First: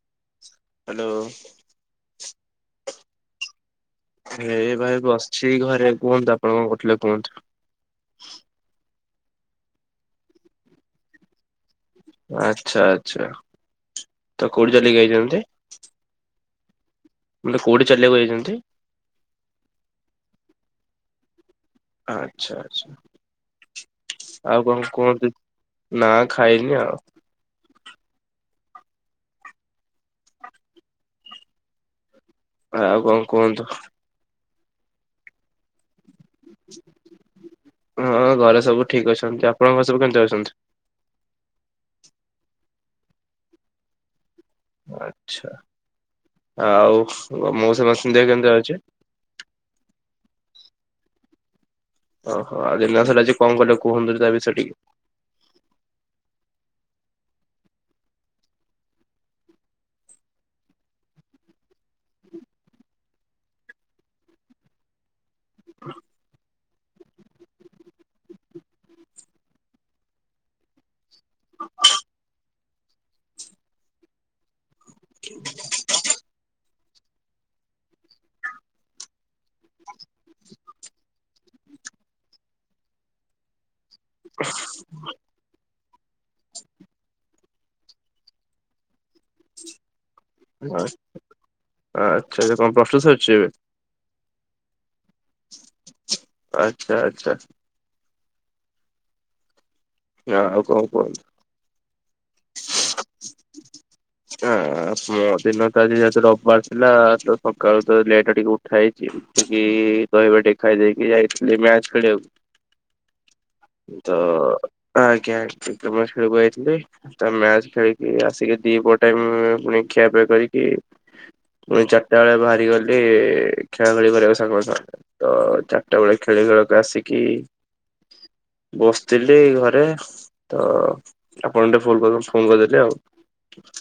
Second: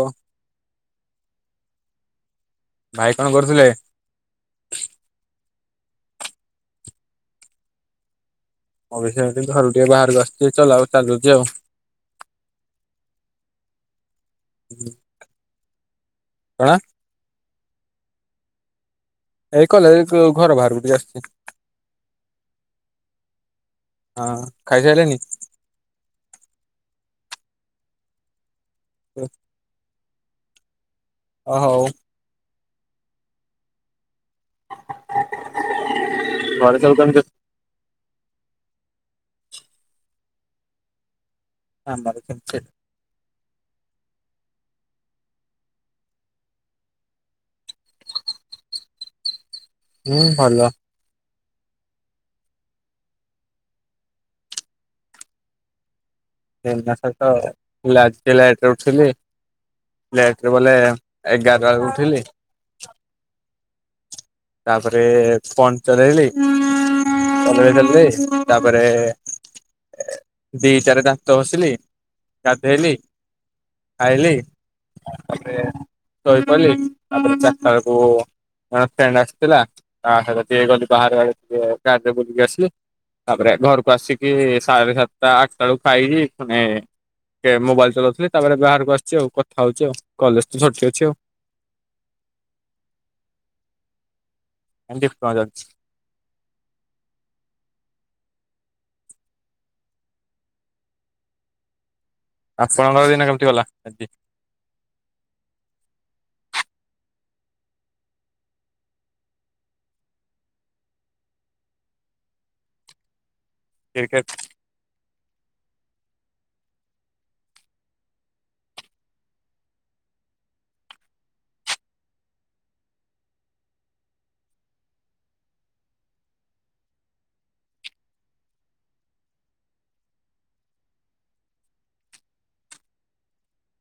ଓ hello ଭାଇ କଣ କରୁଥିଲେ? ଏଇ ଭାଇ ବସିଛି ଘରେ କୁହନ୍ତୁ ଆପଣ କଣ କରୁ ଥିଲେ କୁହନ୍ତୁ? ଅ ବିଷୟ କିନ୍ତୁ ଘରୁ ଟିକେ ବାହାରକୁ ଆସିଛି, ଚ ଆଉ ଚାଲୁଛି ଆଉ ଆଛା ଆଛା, ତ କୋଉଠି ଚାକିରି କରିଛନ୍ତି? କଣ? ମାନେ କୋଉଠି ଚାଲିବାକୁ ଯାଇଛନ୍ତି? ଏଇ କଲେଜ ଘର ବାହାରକୁ ଟିକେ ଆସିଛି। ଆଛା ହଁ ଆଛା। ଆଉ କଣ ଖାଇସାରିଲେନି? କୁହନ୍ତି ନା ଖାଇନି ଆଉ [unintelligible] ଓ ହୋଉ ଆଉ କଣ କୁହନ୍ତୁ? ଘରେ ସବୁ କେମିତି ଅଛନ୍ତି? ହଁ ଘରେ ସବୁ? ଠିକ ଅଛନ୍ତି ଆପଣଙ୍କ ସବୁ କେମିତି ଅଛନ୍ତି? ଆମର ସେମିତି ଆଚ୍ଛା। ଆଉ ମୁଁ ସମସ୍ତ ସନ୍ଧ୍ୟା କେମିତି ଅଛି? ହୁଁ ଭଲ। ଓହୋ ଆଉ ଦିନ ସାରା ଆଜି କଣ କଲେ କୁହନ୍ତୁ ତା ବିଷୟରେ ଟିକେ। ଦିନ ସାରା ତ [unintelligible] ଲେଟ୍ ରେ ଉଠିଲି। ଲେଟରେ ବୋଲେ ଏଗାରଟା ବେଳକୁ ଉଠିଲି। ତାପରେ ଫୋନ୍ ଚଲେଇଲି। [unintelligible] ହେଲି ତାପରେ ଦି ଟାରେ ତା ଦାନ୍ତ ଘସିଲି ଗାଧୋଇଲି ଖାଇଲି ତାପରେ ଶୋଇ ପଡ଼ିଲି ତା ପରେ ଚାରିଟା ବେଳ କୁ [unintelligible] ଥିଲା ତା ସହିତ ଟିକେ ଗଲି ବାହାରେ ଆ ଟିକେ [unintelligible] ବୁଲିକି ଆସିଲି ତାପରେ ଘର ଆସିକି ସାଢେ ସାତଟା ଆଠଟା ବେଳକୁ ଖାଇକି ଟିକେ ମୋବାଇଲ ଚଲଉଥିଲି ତାପରେ ବାହାରକୁ ଆସିଛି ଆଉ କଥା ହଉଛି ଆଉ। କଲେଜ ତ ଛୁଟି ଆ ଅଛି ଆଉ। ଆଚ୍ଛା କଣ ପ୍ଲାସ ଟୁ ସାରିଛି ଏବେ। ଡିପ୍ଲୋମା ଚାଲିଛି ଆଚ୍ଛା ଆଚ୍ଛା। ହଁ ଆଉ କଣ କୁହନ୍ତୁ। ଆପଣଙ୍କର ଦିନ କେମିତି ଗଲା ଆଜି? ହଁ ମ ଦିନ ତ ଆଜି ଯହେତୁ ରବିବାର ଥିଲା ତ ସକାଳୁ ତ ଲେଟରେ ଟିକେ ଉଠା ହେଇଛି। ଟିକେ ଦହି ଭାତ ଟିକେ ଖାଇଦେଇକି ଯାଇଥିଲି ମ୍ୟାଚ ଖେଳିବାକୁ। ତ କ୍ରିକେଟ ଆ ଆଜ୍ଞା କ୍ରିକେଟ ମ୍ୟାଚ ଖେଳି ବାକୁ ଯଇଥିଲି ତା ମ୍ୟାଚ ଖେଳିକି ଆସିକି ଦି ପଟ ଟାଇମ ପୁଣି ଖିଆପିଆ କରିକି ପୁଣି ଚାରିଟା ବେଳେ ବାହାରି ଗଲି ଖେଳା ଖେଳି କରିବା କୁ ସାଙ୍ଗ ଙ୍କ ସହ ତ ଚାରିଟା ବେଳେ ଖେଳ ଖେଳିବେଳକୁ ଆସିକି ବସିଥିଲି ଘରେ ତ ଆପଣ [unintelligible] ଫୋନ କଲେ ଫୋନ କରିଦେଲି ଆଉ।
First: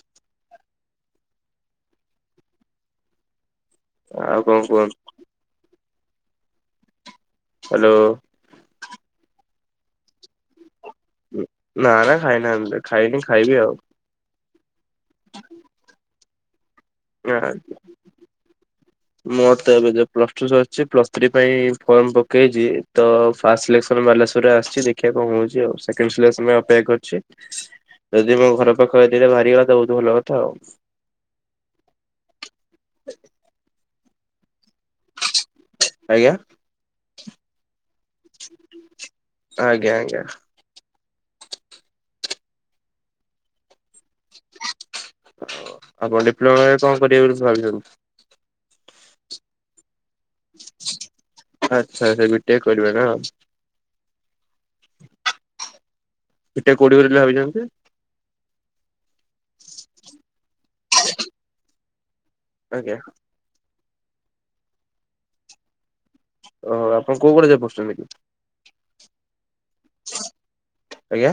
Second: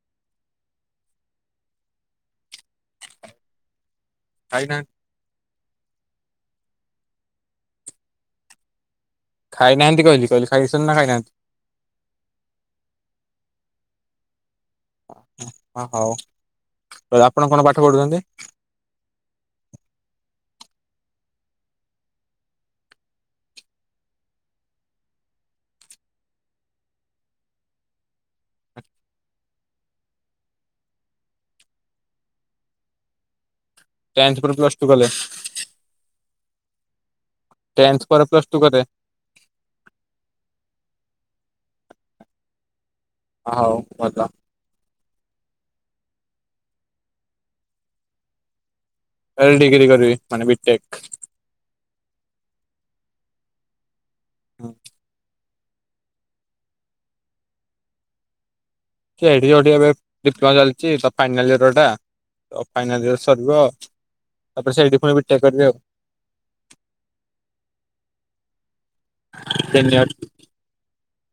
ଆଉ କଣ ଖାଇନାହାନ୍ତି? କୁହନ୍ତୁ। ହ୍ୟାଲୋ। ଖାଇନାହାନ୍ତି କହିଲି କହିଲି ଖାଇ ନା ନା ଖାଇନାହାନ୍ତି ଖାଇନି ଖାଇବି ଆଉ। ହ ହଉ। ଆପଣ କଣ ପାଠ ପଢୁଛନ୍ତି? ମୋତେ ଏବେ ପ୍ଲସ ଟୁ ସରିଛି ପ୍ଲସ୍ ଥ୍ରୀ ପାଇଁ ଫର୍ମ ପକେଇଛି ତ ଫାଷ୍ଟ ସିଲେକ୍ସନ ବାଲେଶ୍ଵରରେ ଆସିଛି ଦେଖିବା କଣ ହଉଛି ଆଉ ସେକେଣ୍ଡ ସିଲେକ୍ସନ ଅପେକ୍ଷା କରିଛି ଯଦି ମୋ ଘର ପାଖ ଏରିଆ ରେ ବାହାରିଗଲା ତ ବହୁତ ଭଲ କଥା ଆଉ। ଟେନ୍ଥ ପରେ ପ୍ଲସ ଟୁ କଲେ? ଆଜ୍ଞା ଟେନ୍ଥ ପରେ ପ୍ଲସ ଟୁ କଲେ ଆଜ୍ଞା ଆଜ୍ଞା। ହଉ ଭଲ। ଆପଣ ଡିପ୍ଲୋମା ରେ କଣ କରିବେ ବୋଲି ଭାବିଛନ୍ତି। ଏଲ ଡିଗ୍ରୀ କରିବି ମାନେ ବିଟେକ। ଆଚ୍ଛା ଆଚ୍ଛା ବିଟେକ୍ କରିବେ ନା। ହଁ। ବିଟେକ୍ କୋଉଠି କରିବେ ବୋଲି ଭାବିଛନ୍ତି? [unintelligible] ଏବେ ଡିପ୍ଲୋମା ଚାଲିଛି ତ ଫାଇନାଲ ଇଅରଟା ତ ଆଜ୍ଞା ଫାଇନାଲ ୟର ସରିବ ତାପରେ ସେଇଠି ପୁଣି ବିଟେକ୍ କରିବି ଆଉ। ଓ ହୋ ଆପଣ କୋଉ କଲେଜ ରେ ପଢ଼ୁଛନ୍ତି କି? ତିନି ଇୟର ଆଜ୍ଞା।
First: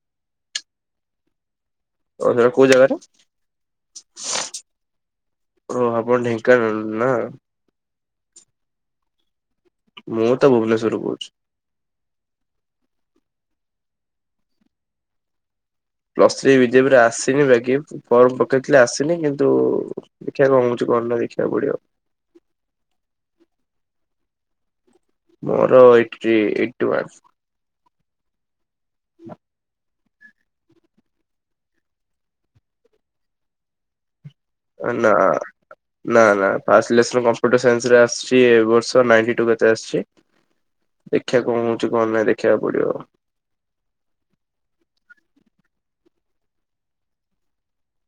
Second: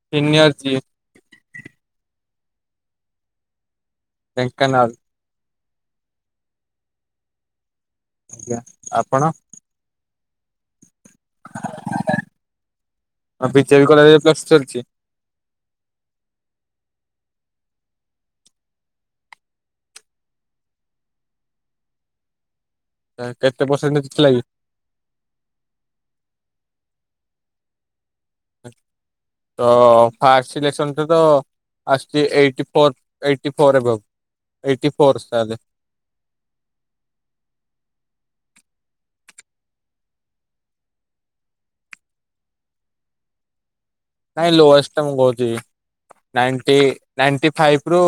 [unintelligible] ଓ ସେଟା କୋଉ ଜାଗାଟା? ଢେଙ୍କାନାଳ। ଓ ଆପଣ ଢେଙ୍କାନାଳ ରୁ ନା? ଆଜ୍ଞା, ଆପଣ? ମୁଁ ତ ଭୁବନେଶ୍ଵର ରୁ କହୁଛି। ଆଉ ବି [unintelligible] ପ୍ଲସ୍ ଚାଲିଛି। ପ୍ଲସ୍ ଥ୍ରୀ ବିଜେପିରେ ଆସିନି ବାକି ଫର୍ମ ପକେଇଥିଲି ଆସିନି। କିନ୍ତୁ ଦେଖିବା କଣ ହଉଚୁ। ଗଲେ ଦେଖିବାକୁ ପଡିବ। ଆ, କେତେ ପରସେଣ୍ଟ ଥିଲା କି? ମୋର ଏଇଟି, ଏଇଟି ୱାନ୍ସ। ଆ, ତ ଫାଷ୍ଟ ସିଲେକ୍ସନ ତ ତ ଆସିଚି eighty four eighty four above. ଏ ନା ନା ନା ଫାଷ୍ଟ ସିଲେକ୍ସନ କମ୍ପୁଟର ସାଇନ୍ସ ରେ ଆସି ଚି, ଏ ବର୍ଷ ନାଇଟି ଟୁ କେତେ ଆସିଛି। ଦେଖିଆ କଣ ହଉଛି କଣ ନାହିଁ ଦେଖିବାକୁ ପଡିବ। ନାଇଁ ଲୋୟଷ୍ଟ ମୁଁ କହୁଚି। ନାଇଣ୍ଟି ନାଇଣ୍ଟି ଫାଇପ୍ ରୁ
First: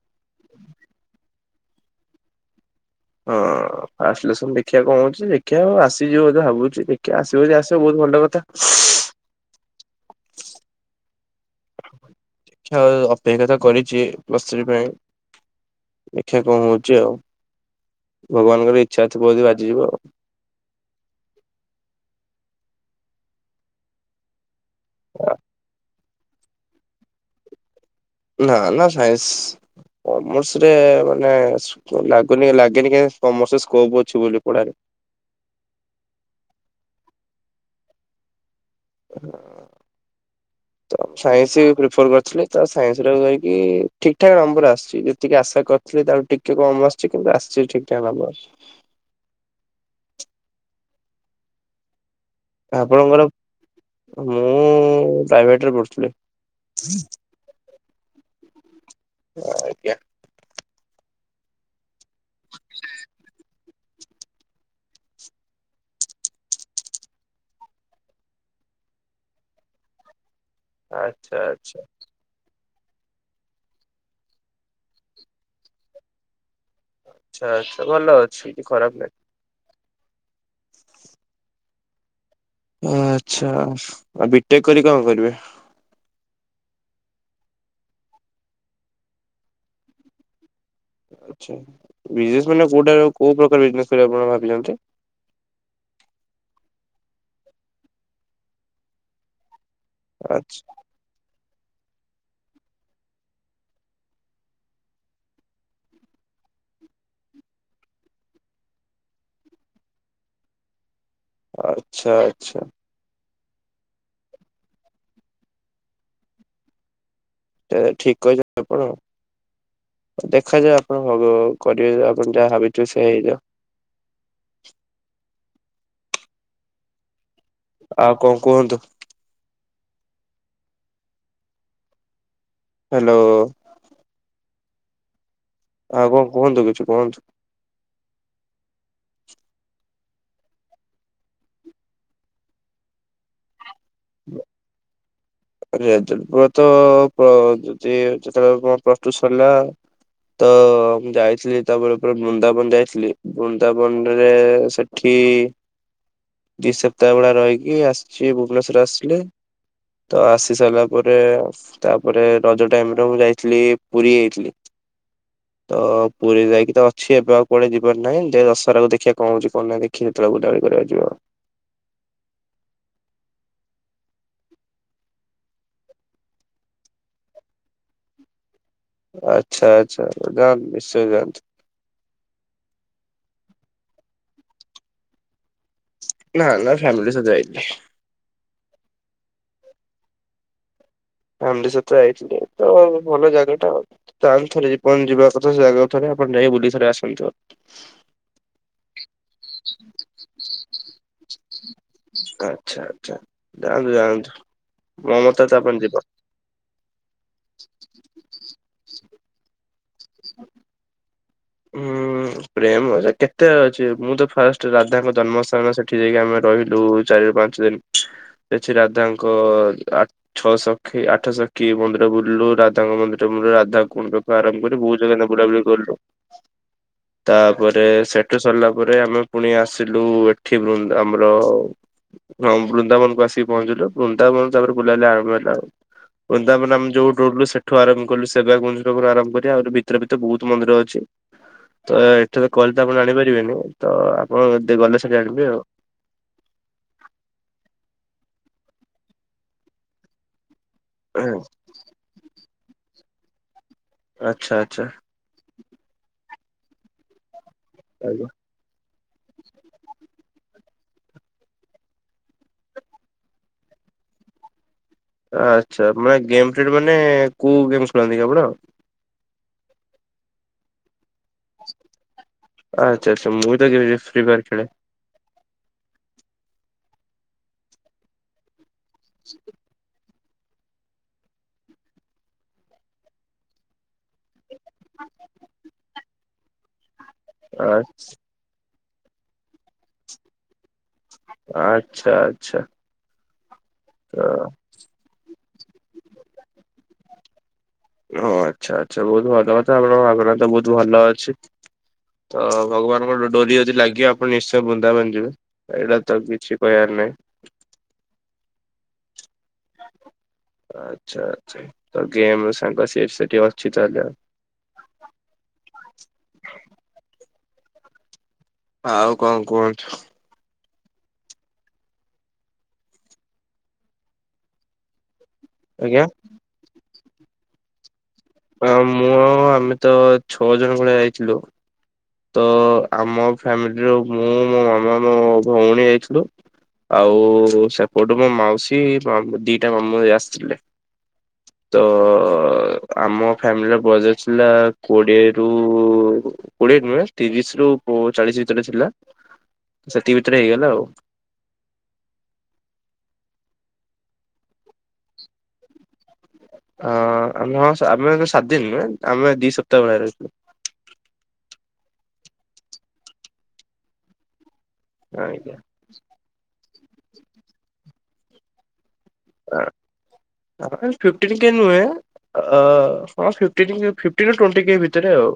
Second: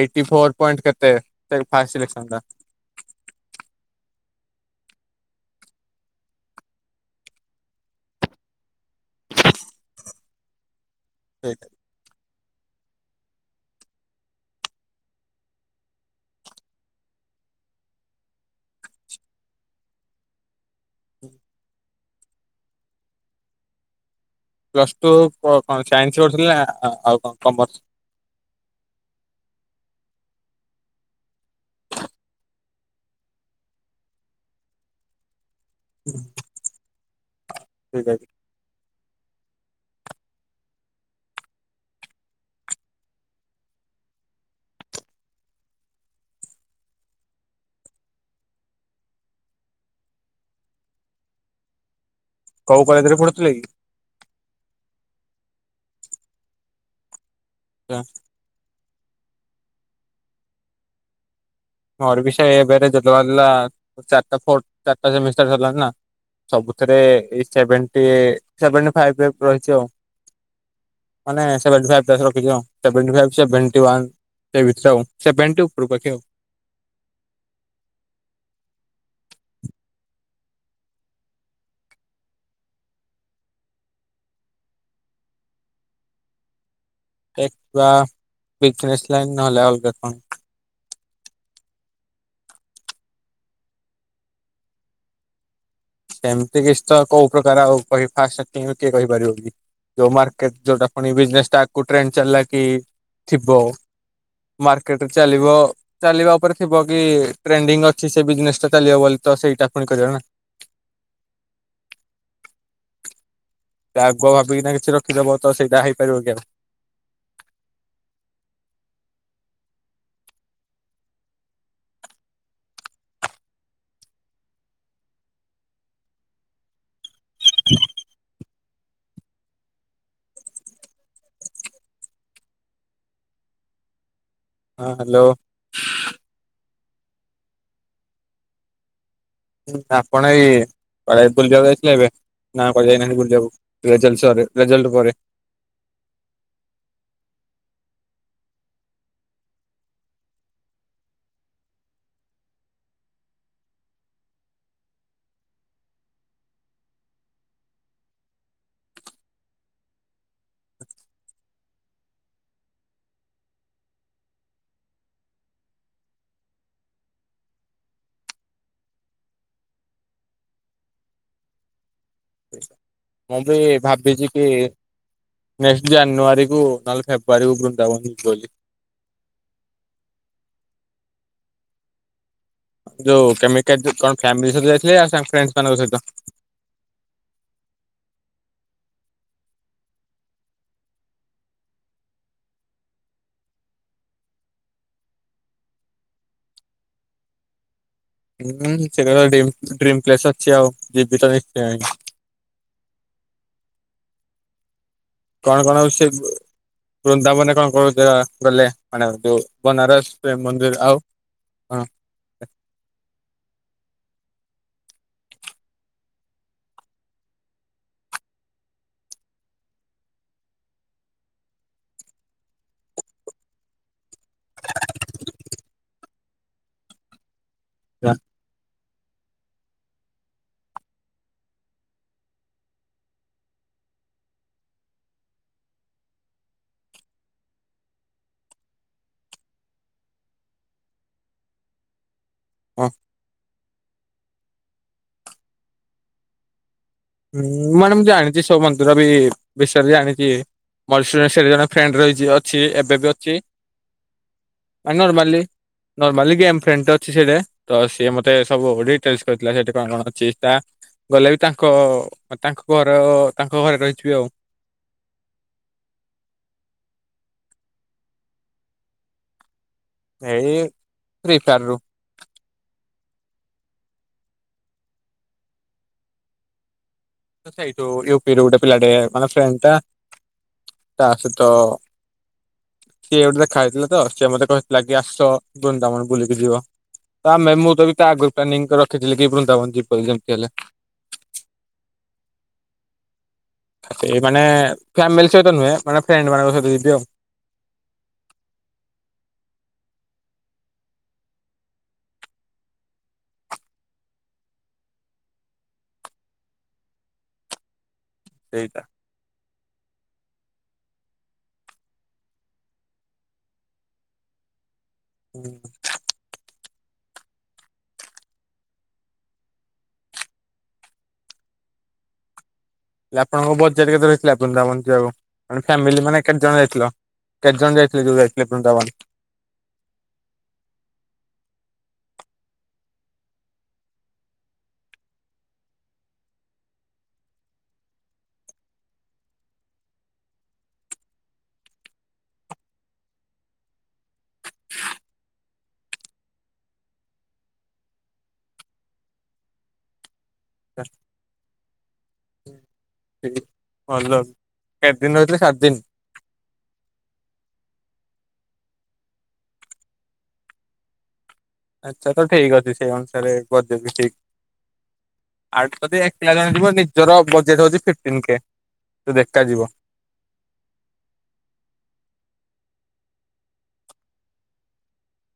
ଏଇଟି ଫୋର୍ ପଏଣ୍ଟ କେତେ ସେ ଫାଷ୍ଟ ସିଲେକ୍ସନ ଟା। ଓ। ଓ ଫାଷ୍ଟ ସିଲେକ୍ସନ ଦେଖିଆ କଣ ହଉଚି। ଦେଖିଆ ଆସିଯିବ ବୋଧେ ଭାବୁଛି ଦେଖିଆ ଆସିବ ଯଦି ଆସିବ ବହୁତ ଭଲ କଥା। ହେଇଥ କ୍ଷ, ଅପେକ୍ଷା ତ କରିଛି ପ୍ଲସ୍ ଥ୍ରୀ ପାଇଁ। ଦେଖିଆ କଣ ହଉଚି ଆଉ। ଭଗବାନଙ୍କର ଇଚ୍ଛା ଥିବ ଯଦି ବାଜିଯିବ। ହୁଁ ପ୍ଲସ୍ ଟୁ ଆଉ। କ-କଣ ସାଇନ୍ସ ପଢ଼ୁଥୁଲୁ ନା ଆ, ଆଉ କଣ କମର୍ସ? ନା ନା ସାଇନ୍ସ। କମର୍ସ ରେ ମାନେ ସ-କ-ଲାଗୁନି ଲାଗେନି କାଇଁନା କମର୍ସରେ ସ୍କୋପ୍ ଅଛି ବୋଲି ପଢାରେ। ଠିକ ଅଛି। ହଁ। [unintelligible] ସାଇନ୍ସ ପ୍ରିଫର୍ କରିଥିଲି ତ ସାଇନ୍ସ ରେ ରହିକି ଠିକ ଠାକ ନମ୍ବର୍ ଆସିଛି ଯେତିକି ଆଶା କରିଥିଲି। ଲି। ତା ଠୁ ଟିକେ କମ ଆସିଛି କିନ୍ତୁ ଆସିଛି ଠିକଠାକ ନମ୍ବର୍। [unintelligible] କୋଉ କଲେଜ୍ ରେ ଆପଣଙ୍କର ପଢୁଥୁଲେ କି? ମୁଁ ପ୍ରାଇଭେଟ୍ ରେ ପଢ଼ୁଥିଲି। ରା ଆଜ୍ଞା। ମୋର ବି ସେ ଏବେ ରେଜଲ୍ଟ ବାହାରିଲା। ଚାଟା ଫୋର୍ ଚାଟା ସେମିଷ୍ଟାର ସରିଲାଣି ନା। ସବୁଥିରେ ଏଇ ସେଭେଣ୍ଟି ସେଭେଣ୍ଟି ଫାଇପ୍ [inaudible] ରହିଛି ଆଉ। ଆଚ୍ଛା ମାନେ ଆଚ୍ଛା ସେଭେଣ୍ଟି ଫାଇପ୍ ପ୍ଲସ୍ ରଖିଛି ଆଉ। ସେଭଣ୍ଟି ଫାଇପ୍ ସେଭେଣ୍ଟି ୱାନ୍ ସେଇ ଭିତରେ ସେଭେଣ୍ଟି ଉପରକୁ ଅଛି ଆଉ। ଆଚ୍ଛା ଆଚ୍ଛା ଭଲ ଅଛି କି ଖରାପ ନାହିଁ। ଓ ଆଚ୍ଛା ଆଉ ବିଟେକ୍ କରି କଣ କରିବେ? [unintelligible] ବିଜେନେସ୍ ଲାଇନ୍ ନହେଲେ ଅଲଗା କଣ। ଆଚ୍ଛା ବିଜନେସ୍ ମାନେ କୋଉଟାର କୋଉ ପ୍ରକାର ବିଜେନେସ୍ କରିବେ ଆପଣ ଭାବିଛନ୍ତି? ସେମିତି କିସି ତ କୋଉ ପ୍ରକାର ଆଉ କହି ଫାଷ୍ଟ ଷ୍ଟାଟିଙ୍ଗରୁ କିଏ କହିପାରିବ କି। ଯୋଉ ମାର୍କେଟ୍ ଆଚ୍ଛା ଯୋଉଟା ପୁଣି ବିଜନେସ୍ ଟାକୁ ଟ୍ରେଣ୍ଡ ଚାଲିଲା କି ଥିବ। ମାର୍କେଟ୍ ରେ ଚାଲିବ। ଚାଲିବା ଉପରେ ଥିବ କି ଟ୍ରେଣ୍ଡିଙ୍ଗ ଅଛି ସେ ବିଜନେସ୍ ଟା ଚାଲିବ ବୋଲ ତ ସେଇଟା ପୁଣି କରିବା ନା ଆଛା ଆଛା ଆଗ ଭାବିକିନା କିଛି ରଖିଦବ ତ ସେଇଟା ହେଇପାରିବ କି ଆଉ ତାହେଲେ ଠିକ କହିଛନ୍ତି ଆପଣ ଦେଖାଯାଉ ଆପଣ ହ କରିବେ ଆପଣ ଯାହା ଭାବିଛୁ ସେୟା ହେଇଯାଉ। [inaudible] ଆଉ କଣ କୁହନ୍ତୁ? ହାଲୋ ହଁ ହାଲୋ କୁହନ୍ତୁ କିଛି କୁହନ୍ତୁ? ଆପଣ ଏଇ କୁଆଡ଼େ ବୁଲିିବାକୁ ଯାଇଥିଲେ ଏବେ ନା କୁଆଡ଼େ ଯାଇନାହାନ୍ତି ବୁଲିିବାକୁ? ରେଜଲ୍ଟ ସରେ ରେଜଲ୍ଟ ପରେ ରେଜଲ୍ଟ ପ ତ ଯଦି ଯେତେବେଳେ ପ୍ଲସ ଟୁ ସରିଲା। ତ ମୁ ଯାଇଥିଲି, ତାପରେ ପୁର ବୃନ୍ଦାବନ ଯାଇଥିଲି ବୃନ୍ଦାବନ ରେ ସେଠି ଦି ଦି ସପ୍ତାହ ଭଳିଆ ରହିକି ଆସିଛି ଭୁବନେଶ୍ଵର ଆସିଲେ ତ ଆସି ସାରିଲା ପରେ, ତାପରେ ରଜ ଟାଇମରେ ମୁଁ ଯାଇଥିଲି ପୁରୀ ଯାଇଥିଲି। [inaudible] ତ ପୁରୀ ଯାଇକି ତ ଅଛି ଏବେ ଆଉ କୁଆଡେ ଯିବାର ନାହିଁ। ଯେ ଦଶରାକୁ ଦେଖିବା କଣ ହଉଛି କଣ ନାହିଁ ଦେଖି ଯେତେବେଳେ ବୁଲାବୁଲି କ [unintelligible] ମୁଁ ବି ଭାବିଛି କି ନେକ୍ସଟ ଜାନୁଆରକୁ ନହେଲେ ଫେବୃଆରୀକୁ ବୃନ୍ଦାବନ ଯିବି ବୋଲି। ଆଛା ଆଛା, ଯାଆନ୍ତୁ ନିଶ୍ଚୟ ଯାଆନ୍ତୁ। ଯଉ କେମିତି କଣ ଫ୍ୟାମିଲି ସ ଯାଇଥିଲେ ଆଉ ସା ଫ୍ରେ ନା ନା ଫ୍ୟାମିଲି ସହିତ ଯାଇନି। ଫ୍ୟାମିଲି ସହିତ ଯାଇଥିଲେ ତ ଭଲ ଜାଗା ଟା ଜାହାନେ ଜୀବନ ଯିବା କଥା ସେ ଜାଗାକୁଥରେ। ଆପଣ ଯାଇ ବୁଲିକି ଥରେ ଆସନ୍ତୁ ଆଉ ହୁଁ ସେଟା ତ ଡି ଡ୍ରିମ୍ ପ୍ଲେସ୍ ଅଛି ଆଉ ଜିବିତ ନିଶ୍ଚୟ। ଆଛା ଆଛା, ଯାଆନ୍ତୁ ଯାଆନ୍ତୁ ମୋ ମତ ତ ଆପଣ ଯିବ? ବୁ ବୃନ୍ଦାବନ ରେ କଣ କରୁଛ ଗଲେ ମାନେ ଯୋଉ ବନାରସ ପ୍ରେମ୍ ମନ୍ଦିର ଆଉ ହୁଁ ପ୍ରେମ ଅ କେତେ ଅଛି? ମୁଁ ତ ଫାଷ୍ଟ ରାଧାଙ୍କ ଜନ୍ମସ୍ଥାନ ସେଠି ଯାଇକି ଆମେ ରହିଲୁ, ଚାରି ରୁ ପାଞ୍ଚ ଦିନ ସେଠି ରାଧା ରାଧାଙ୍କ ଆ ଛଅ ସଖୀ ଆଠ ସଖୀ ମନ୍ଦିର ବୁଲିଲୁ। ରାଧାଙ୍କ ମନ୍ଦିର ବୁଲିଲୁ, ରାଧା କୁଣ୍ଡ ଠୁ ଆରମ୍ଭ କରି ବହୁତ ଜାଗା ହେଲା ବୁଲା ବୁଲି କଲୁ। ତାପରେ କଣ ସେଠୁ ସରିଲା ତାପରେ, ଆମେ ପୁଣି ଆସିଲୁ ଏଠି ବୃନ୍ଦ ଆମର ହଁ ବୃନ୍ଦାବନକୁ ଆସିକି ପହଞ୍ଚିଲୁ। ବୃନ୍ଦାବନ ତାପରେ ବୁଲିଲଲେ ଆରମ୍ଭ ହେଲା ଆଉ। ବୃନ୍ଦାବନ ଆମେ ଯୋଉଠି ରହୁଥିଲୁ, ସେଠୁ ଆରମ୍ଭ କଲୁ ସେବାଗ ମନ୍ଦିର ପାଖରୁ ଆରମମ୍ଭ କରି ଆ ଭିତରେ ଭିତରେ ବହୁତ ମନ୍ଦିର ଅଛି। ତ ଏଠି ତ କହିଲେ ତ ହଁ ଆପଣ ଜାଣିପାରିବେନି। ତ ଆପଣ ଦେ ଗଲେ ସେଠି ଜାଣିବେ ଆଉ। ହୁଁ ମାନେ ମୁଁ ଜାଣିଛି ସବୁ ମନ୍ଦିର ବି ବିଷୟ ରେ ଜାଣିଛି। ମୋର ସେ ସେଠି ଜଣେ ଫ୍ରେଣ୍ଡ ରହିଛି ଅଛି ଏବେ ବି ଅଛି। ଆଚ୍ଛା ଆଚ୍ଛା ଆ ନର୍ମଲି ନର୍ମଲି ଗେମ ଫ୍ରେଣ୍ଡ ଅଛି ସେଠି। ତ ସିଏ ଆଜ୍ଞା। ମୋତେ ସବୁ ଡିଟେଲସ କହିଥିଲା! ସେଠି କଣ କଣ ଅଛି ଟା ଗଲେ ବି ତା ଙ୍କ ତାଙ୍କ ଘର ତାଙ୍କ ଘରେ ରହିଯିବି ଆଉ। ଆଛା, ମାନେ ଗେମ୍ ଖେଳୁ ମାନେ କୋଉ ଗେମ୍ ଖେଳନ୍ତି କି ଆପଣ? ଏଇ ଫ୍ରି ଫାର ରୁ ଆଛା ଆଛା, ମୁଁ ତ କେବେ ବି ଫ୍ରି ଫାୟାର ଖେଳେ। ତ ଏଇଠୁୁ ୟୁପିରେ ଗୋଟେ ପିଲାଟେ ମାନେ ଫ୍ରେଣ୍ଡ ଟା। ତା ସହିତ ସିଏ ଗୋଟେ ଦେଖା ହେଇଥିଲା ତ, ସିଏ ମତେ କହି ଲାଗି ଆସ ବୃନ୍ଦାବନ ବୁଲିକି ଯିବ। ତ ଆମେ ମୁଁ ଆ- ତ ବି ତା ଆଗରୁ ପ୍ଲାନିଂ କରି ର ଖିଥିଲି କି ବୃନ୍ଦାବନ ଯିବି ଯେମିତି ହେଲେ। ଆଚ୍ଛା ଆଚ୍ଛା। ତ ସେଇ ମାନେ ଫ୍ୟାମିଲି ସହିତ ନୁହେଁ, ମାନେ ଫ୍ରେଣ୍ଡ ମାନଙ୍କ ସହିତ ଯିବି ଆଉ। ଓ ଆଚ୍ଛା ଆଚ୍ଛା ବହୁତ ଭଲ କଥା ଆପଣଙ୍କ ଭଗ୍ୟତା ତ ବହୁତ ଭଲ ଅଛି। ତ ଭଗବାନଙ୍କ ଡୋରି ଯଦି ଲାଗିବ ଆପଣ ନିଶ୍ଚୟ ବୁନ୍ଦାବନ ଯିବେ ଏଇଟା ତ କିଛି କହିବ ନା ନାଇଁ। ସେଇଟା। ଆଚ୍ଛା ଆଛା ତ ଗେମ ସାଙ୍ଗ ସିଏ ସେଠି ଅଛି ତାହେଲେ ଆଉ। ହୁଁ। ଆଉ କଣ କୁହନ୍ତୂ। ହେଲେ ଆପଣଙ୍କ ବଜେଟ କେତେ ରହିଥିଲା ବୃନ୍ଦାବନ ଯିବାକୁ ମା ଫାମିଲି ଆଜ୍ଞା ମାନେ କେତେ ଜଣ ଯାଇଥିଲ? କେତ ଜଣ ଯାଇ ହଁ ମୁଁ ଆଉ ଆମେ ତ ଛଅ ଜଣ ଭଳିଆ ଯାଇଥିଲୁ। ତ ଆମ ଫ୍ୟାମିଲିରୁ ମୁଁ ମୋ ମାମା ମୋ ଭଉଣୀ ଯାଇଥିଲୁ। ଆଉ ସେପଟୁ ମୋ ମାଉସୀ ମାମୁ ଦିଟା ମାମୁ ଆସିଥିଲେ। ତ ଅ ଆମ ଫ୍ୟାମିଲି ର ବଜେଟ ଥିଲା କୋଡିଏ ରୁ କୋଡିଏ ନୁହେଁ ତିରିଶି ରୁ ଚାଳିଶ ଭିତରେ ଥିଲା ସେଠି [unintelligible] ଭଲ କେତେ ଦିନ ରହିଥିଲେ ସାତ ଦିନ? ହଁ ଆମେ ହଁ ଆମେ ସାତ ଦିନ ନୁହେଁ ଆମେ ଦି ସପ୍ତାହ ଭଳିଆ ରହିଥିଲୁ। ଆଚ୍ଛା ତ ଠିକ ଅଛି ସେଇ ଅନୁସାରେ ବଜେଟ୍ ବି ଠିକ। ଆଜ୍ଞା। ଆଉ ଯଦି ଏକୁଟିଆ ଜଣେ ଯିବ ନିଜର ବଜେଟ୍ ହଉଛି ଫିଫଟିନ୍ କେ। ଦେଖାଯିବ ଆ ଫିଫଟିନ୍ କେ ନୁହେଁ ଆ ଓ ହଁ ଫିଫଟିନ୍ ରୁ ଟୋଣ୍ଟି କେ ଭିତରେ ଆଉ।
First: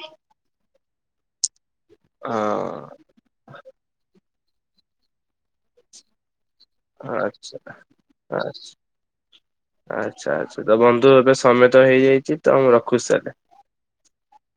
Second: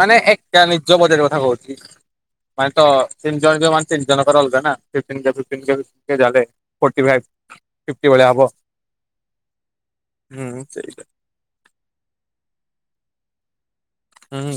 ମାନେ ଏକା ନିଜ ବଜେଟ୍ କଥା କହୁଛି ମାନେ ତ ହଁ ତିନି ଜଣ ମାନେ ତିନି ଜଣ ଙ୍କର ଅଲଗା ନା ଫିଫଟିନ୍ କେ ଫିଫଟିନ୍ କେ ଜାଦେ ଆଚ୍ଛା ଆଚ୍ଛା। ଆଚ୍ଛା ଆଚ୍ଛା ହୁଁ ତ ସେଇଟା ବନ୍ଧୁ ଏବେ ସମୟ ତ ହେଇଯାଇଛି ତ ମୁଁ ରଖୁଛି ତାହେଲେ। ହୁଁ।